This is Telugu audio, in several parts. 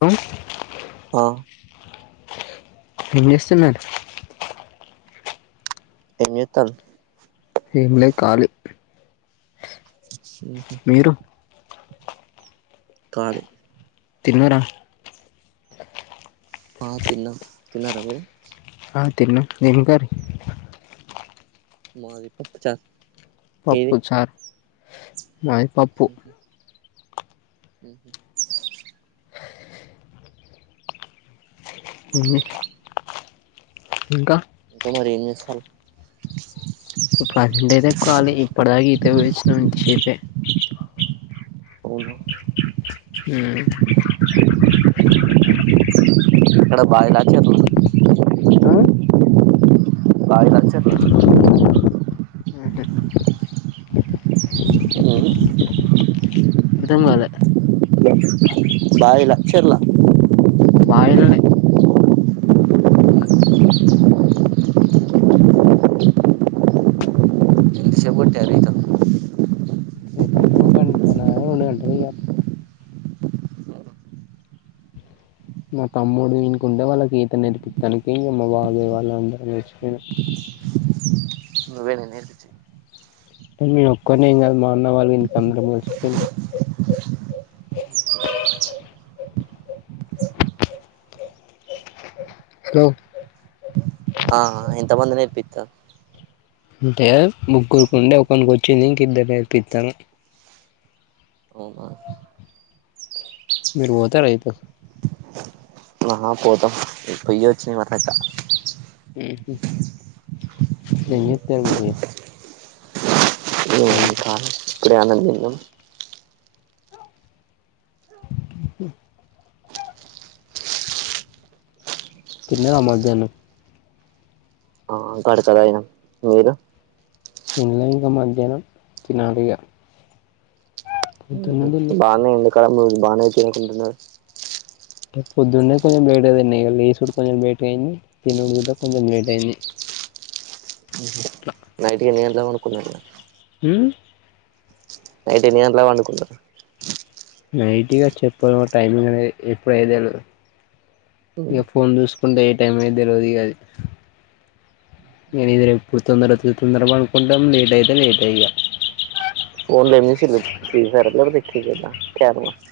తోం ఆ ఏం జేస్తున్నారు ఏం జేత్తారు ఏం లే కాలి ఉహు కాలి తిన్నరా ఆ తిన్నం తిన్నరా మీరు ఆ తిన్న ఏం కరి మాది పప్పు చార్ పప్పు చార్ మాది పప్పు ఊహు ఉ ఇంకా ఇంకా మరి ఏం చేసార్రు ప్రజెంట్ అయితే ఖాళీ ఇప్పటిదాకా ఈత పోయొచ్చినం ఇంతసేపే అవునా హ ఇక్కడ బాయలా చెరువా ఆ బాయాలా చెరువా అ అర్థం కాల బాయలా చర్లా బాయిలోనే చెబుట్టారు ఈత గంట రెండు గంట ఇగ [unintelligible] మా తమ్ముడు వినుకుంటే వాళ్ళకి ఈత నేర్పిిత్తానికి ఇక మా బాబాయ్ వాళ్ళ అందరం వచ్చిపొయినం నువ్వేనా నేర్పిచింది నేనొక్కనేం కాదు మ అన్న వాళ్ళ ఇంటికాడ అందరం కల్సిపోయినం స్లో ఆ ఎంతమంది నేర్పిత్తరు అంటే ముగ్గురుకు ఉండే ఒకనికి వచ్చింది ఇంక ఇద్దరు నేర్పిత్తాన అవునా మీరు పోతే రైతు అహ పోత పొయచ్చి [unintelligible] నంది మర్దకా ఉహ్ ఏం చెప్తారు మరి ఏముందింక సాయంత్రం ఇప్పుడే అన్నం తిన్నం ఇకాే [unintelligible] తిన్నావా మధ్యానం ఆ గడక దాగినం మీరు తినలే ఇంక మధ్యాహ్నం తినాలిగ బానే ఎంతకాల బాగానే చేయించుకుంటున్నారు పొద్దున్నే కొంచెం లేట్ అయిదండి ఇ లేసుడు కొంచెం లేట్ అయింది తినుడుకూడ కొంచెం లేట్ అయింది నైట్ కి ఎన్ని గంటలకు పనుకున్నరు అ నైటు ఎన్ని గంట్ల కు పండుకున్నరు నైట్ ఇగ చెప్పలేం టైమింగ్ అనేది ఎప్పుడు అయ్యేది దెలవదు ఇక ఉహు ఫోన్ చూసుకుంటే ఏ టైం అయ్యేది తెలవదు అది ఇక నిదర ఎప్పుడు తొందర తొందరగ పనుకుంటాం లేట్ అయితే లేటే ఇగ ఫోన్ లేమసి ఫీ ఫి కద క [unintelligible]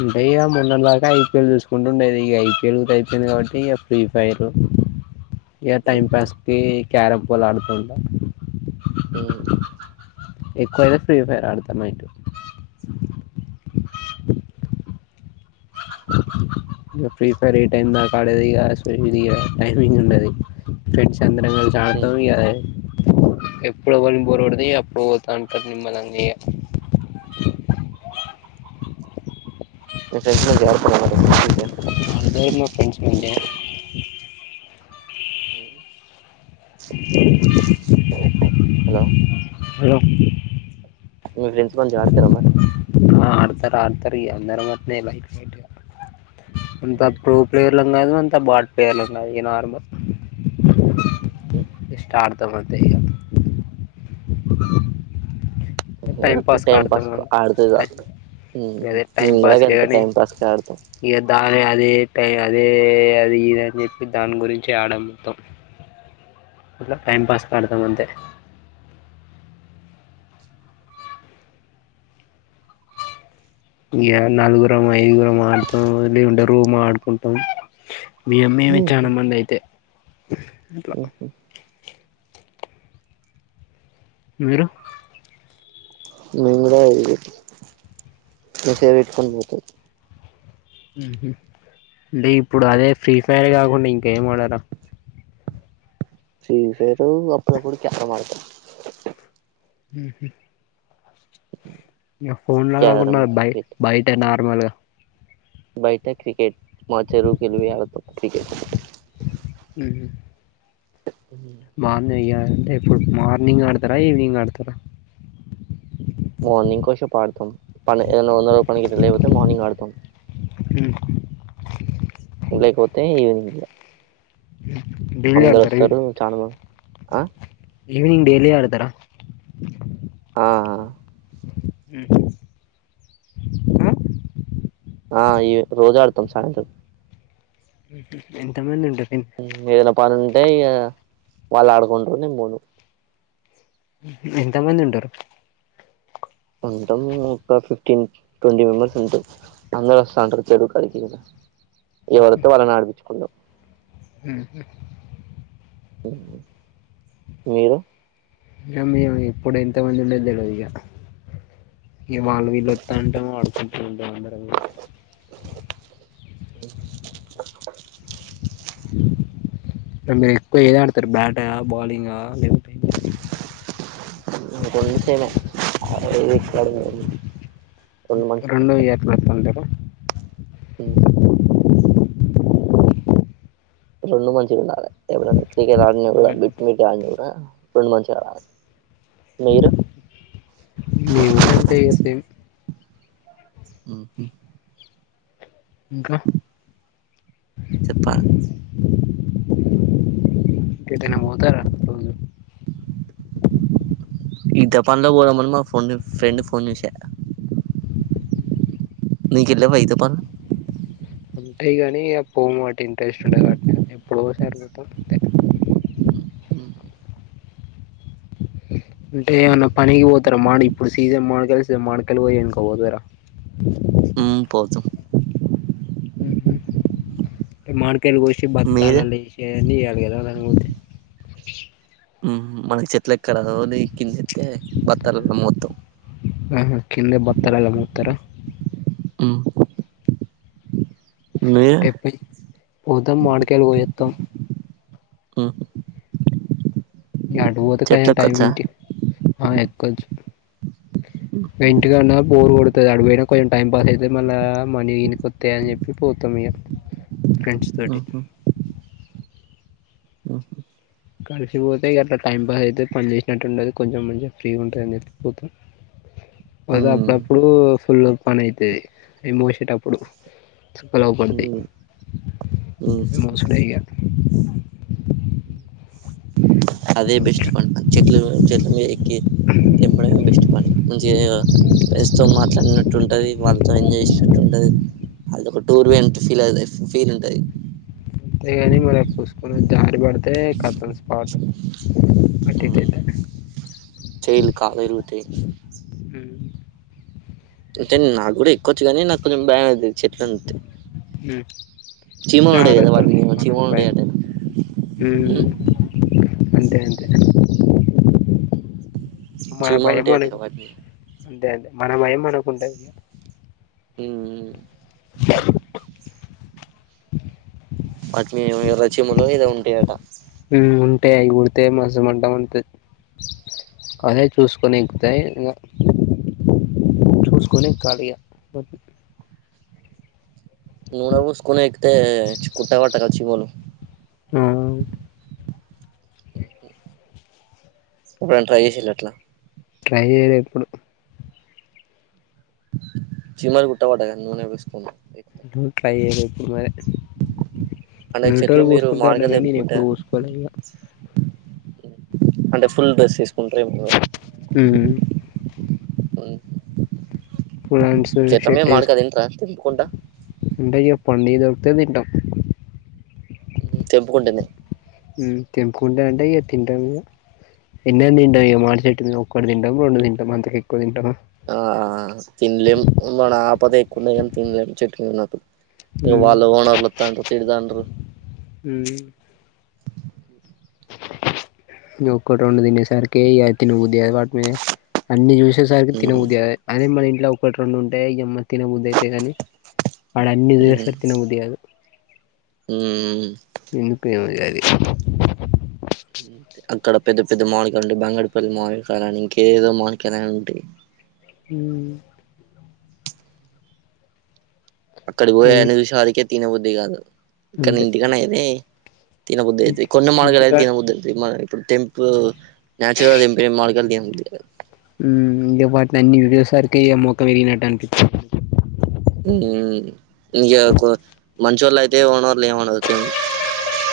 అంటే ఇక మొన్నటి దాకా ఐపీఎల్ చూసుకుంటూ ఉండేది ఇక ఐపీఎల్ కూడ అయిపోయింది కాబట్టి ఇక ఫ్రీ ఫైర్ ఇక టైం ఉహు పాస్కి క్యారం పూల్ ఆడుతుంటా అ ఎక్కువైతే ఫ్రీ ఫైర్ అడుత మాఇంట్లో [inaudible] ఇగ ఫ్రీ ఫైర్ ఏ టైమ్ దాకా ఆడేదిక ఇది టైమింగ్ ఉండది ఫ్రెండ్స్ అందరం కలిసి ఉమ్ ఆడతాం ఇక ఎప్పుడు ఎవనికి బోర్కోడితే అప్పుడు పోతా ఉంటారు నిమ్మలంగా ఇగ [inaudible] టషప మ [unintelligible] అదే మా ఫ్రెండ్స్ ముందే [inaudible] హలో. హాలో. మీ ఫ్రెండ్స్ మంచి ఆడతారా మరి. ఆ ఆడతారు ఆడతారు ఇగా అందరం అట్నే లైట్ లైట్గా. అంత ప్రో ప్లేయర్లం గాదు, అంత బాట్ ప్లేయర్లం గాదు ఇగా నార్మల్. ఆహ్హా. త్తమతే ఇగా. ఏదో టైమ్ అట్లా పాస్ టైం కడతాం కు అంతే ఆడితే టైం. చాలు ఉహు గదె టైం మేము కూడా గంతే పాస్కెగానీ, టైం పాస్ కి ఆడతాం ఇగా దానె అదే టైం. అదే అది ఇదని జెప్పి దాని గురించె ఆడ మొత్తం. అట్లా టైం పాస్ కడతామంతే. ఇగా నాలుగురం, ఐదుగురం ఆడతాం లీవుంటే రూమ్ ఆడుకుంటాం. మీ ఉహు అమ్మేమిచ్చనమందైతే. ఇంట్ల. మీరు. నేన్ గూడా ఇగ మెసేజ్ బెట్టుకొని పోతాం. ఊహూ డే ఇప్పుడు అదే ఫ్రీ ఫైర్ గాకుండా ఇంకేం ఆడరా. ఫ్రీఫైరు అప్పుడప్పుడు క్యారం ఆడతాం. ఊహూ. ఇగ ఫోన్లా క్యారం గాకుండా బయ్ క్రికెట్ బయట నార్మల్గా. బయట క్రికెట్ మా చెరువుకేళి పోయి ఆడుతాం క్రికెట్ ఉహు మార్నింగ్ ఏ అంటే ఇప్పుడు మార్నింగ్ ఆడతరా ఈవినింగ్ ఆడతరా మార్నింగ్ కో షో ఆడతాం పని ఏదైనా వంద రూపాయ పనికి ఇట్లా లేకపోతే మార్నింగ్ ఆడతాం ఎహె ఈవినింగే డైలీ ఆడతారా అందరొస్తరు ఈవినింగ్ చాలామంది ఆ ఈవనింగ్ డైలీ ఆడతరా ఆ ఉహు ఇంకా ఆ ఈ రోజు ఆడుతం సాయంత్రం ఉహు ఎంత మంది ఉంటరు ఏదైనా పని ఉంటే ఇక వాళ్ళు ఆడుకుంటరు నేను పోను ఉహు ఎంతమంది ఉంటరు ఉంటం ఒక ఫిఫ్టీన్ ట్వంటీ మెంబెర్స్ ఉంటరు అందరు వస్తాంటరు చెరువు కాడికి ఇంకా ఎవ్వలొత్తే వాళ్ళని ఆడిపించుకుంటం ఉఉ మీరు మేము ఇగ ఎప్పుడు ఎంతమంది ఉండేది తెల్వదు ఇక ఇగ వాళ్ళు వీళ్ళు వత్తాంటం ఆడుకుంట ఉంటం అందరం ఇగ [inaudible] మీరు ఎక్కువ ఏది ఆడతరు బ్యాటా బౌలింగా లేకపోతే కొంచెమే [unintelligible] రెండు [unintelligible] రెండు మంచిగ ఉండాలె ఎప్పుడన్న క్రికెట్ ఆడిన కూడా [unintelligible] ఆడిన కూడా రెండు మంచిగ ఆడాలే నేను కూడా అంతే ఇగ సేమ్ ఉహు ఇంకా చెప్పాలె ఎటైనా పోతార్రా ఈ రోజు ఈ జపాన్ లో పోదమని మా ఫ్రెండ్ ఫ్రెండ్ ఫోన్ చేసా నీకిట్ల వాయి తపాన్ ఉంటయి గని పోము వాటి ఇంట్రెస్ట్ ఉండేది కాదు [unintelligible] సారుగుత అంత అంటే ఏమన్న పనికి వోతరా మాడి ఇప్పుడు సీజమ్ మామిడకాయల సిజన్ మాడకాయలి కోయనీకి పోతరా మ్ పోతం మ్హ్ మామిడికాయల్ గోశి మీరు బాత్తాలేశి ఎందుకియాల [unintelligible] మ్హ్ మనకి చెట్ల్ ఎక్క రాదు ఓని కిందెత్తే బత్తాలల్ల మోత్తం ఆహా కిందె బత్తాలల్ల మోత్తరా అం టెప్పె పోతం మాడికాయలు మోత్తం మ్ ఇగ అటు వోతె [unintelligible] టైం ఎక్కొచ్చా ఇంటి మనం ఎక్కచ్చు నె ఇంటికా న్న బోరు గొడుతది అడిపోయినా కొంచెం టైం పాస్ అయితే మళ్ళీ మనీ దెనికోత్తయి అని చెప్పి పోతా ఇగ ఫ్రండ్స్ తోటి ఉహు ఉమ్ కలిసిపోతే అట్లా టైం పాస్ అయితే పని చేసినట్టు ఉండది కొంచెం మంచిగా ఫ్రీగా ఉంటుందని చెప్పి పోతాం వద ఉమ్ అప్పుడప్పుడు ఫుల్ పని అయితది అయి మోశెటప్పుడు సుక్కల్ అవుపడతయి ఉమ్ ఉమ్ మోసుడే ఇగ అదే బెస్ట్ అంతేగాని పని చెట్లు చెట్లమీద ఎక్కి తెంపడం [unintelligible] ఫ్రెంన్స్ తో మాట్లాడినట్టు ఉంటది వాళ్ళ్తో ఎంజాయ్ జేశినట్టు ఉంటది అది ఒక టూర్ వొయినట్ట్ ఫీల్ అవు ఫీల్ ఉంటది అంతే ని మరి పూసుకున జారి పడితే కథమ్ స్పాట్ అటు ఇటు మ్ అయితే చైలు కాలు ఇరుగుతయి అంటే నాకు కూడా ఎక్కొవచ్చు గనీ నాకు కొంచెం బయమయిద్ది చెట్ల్ అంటె [unintelligible] ఉంటాయి కదా జాగ్రత్త వాటి మీద మనకు చీమలు భయం ఉంటాయట మ్ అంతే అంతే మన చీమలు భయం ఉంటాయట మనకు వాటి మీద అదే అ మన భయం మనకుంటది మ్ వాటిమీద ఎర్ర చీమలో ఏదో ఉంటయట మ్ ఉంటయి అవి గుడితే మసు మంటమండుతది అదే చూసుకొని తే ఇగ చూస్కొని ఎక్కాలిగ నూన పూస్కొని ఎక్కితే కుట్టవట కదా చీమలు ఆ ఇప్పుడు ట్రై జేశిల్ల అట్లా ట్రై చేయలే ఎప్పుడు చీమల్ గుట్ట వట గ నూనె బూస్కున్ మ్ ట్రై యెయలె ఎప్పుడు మరి అంటే చెట్లు వేరేటోళ్ళు మీరు పోస్కుంటరు లే మామిడికాయలు గని తెంపుకుంటే ఎప్పుడు పోసుకోలే ఇక అంటే ఫుల్ డ్రెస్స్ కుంట్రేమొ మీరు ఉమ్ ఫులాన్స్ చెట్ల మీద షెట్ట్ ఏస్ మామిడికాయ తింటారా తెంపుకుంటా అంటె ఇగ పండియి దొర్క్తె దింటం తెంపుకుంటె మ్ తెంపుకుంటె అంటె ఇయ తింటా ఎన్నన్న తింటం మాడి చెట్ ఒకక్క తింటం రెండు తంటాం అంత ఎక్కువ తింటము ఆ తినలేం మన ఆపద ఎక్కువడా తినలేం చెట్ ఇ ఉమ్ వాళ్ళ హోనర్లత్తాండ్ర తిడదాండు నక్కట్ ఉం దిన సార్కి త ను ఉ వాటి మీద అన్ని చూసేసరికి మ్మ్ తినదు అ మన ఇంట్లో ఒకటి రెండు ఉంటాయి ఎ తినబది అయితే కానీ వాడ అన్ని చూస్తారు తినబది కాదు ము ఎందుకేది అక్కడ పెద్ద పెద్ద మామిడికాయలు ఉంటాయి బంగడిపల్లి మామిడికాయలు ఇంక ఏదో మాలి కాయలు ఉంటాయి హ అక్కడి పోయ అ ఇది నిమిషాలికే తినవద్ది కాదు ఇక్కడ అంతే ఇంటికని అదే తినబద్దు కొన్న మాార్కలుతే ఇంటికాడ తినబద్దు మ ఇప్పుడు టంపు నేచురల్గా తెంప మార్కలు అ ఇంక వాటిని అన్ని విడియో సరికి ఆ మోఖం వెరిగినట్టు అనిపించ ఇంక మంచ వాళ్ళ అయితే ఓనర్లు ఏమనరు అగుతంది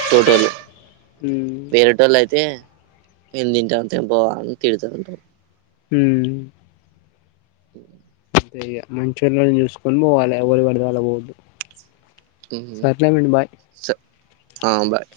టోటల్ వేరేటోళ్ళు అయితే మ తింటాంత ఏం పోవాలని తిడుతాంటారు ము ఉ అంత మంచూరి చూసుకొని పోవాలి ఎ రి పడద అల పోదు ఆ బాయ్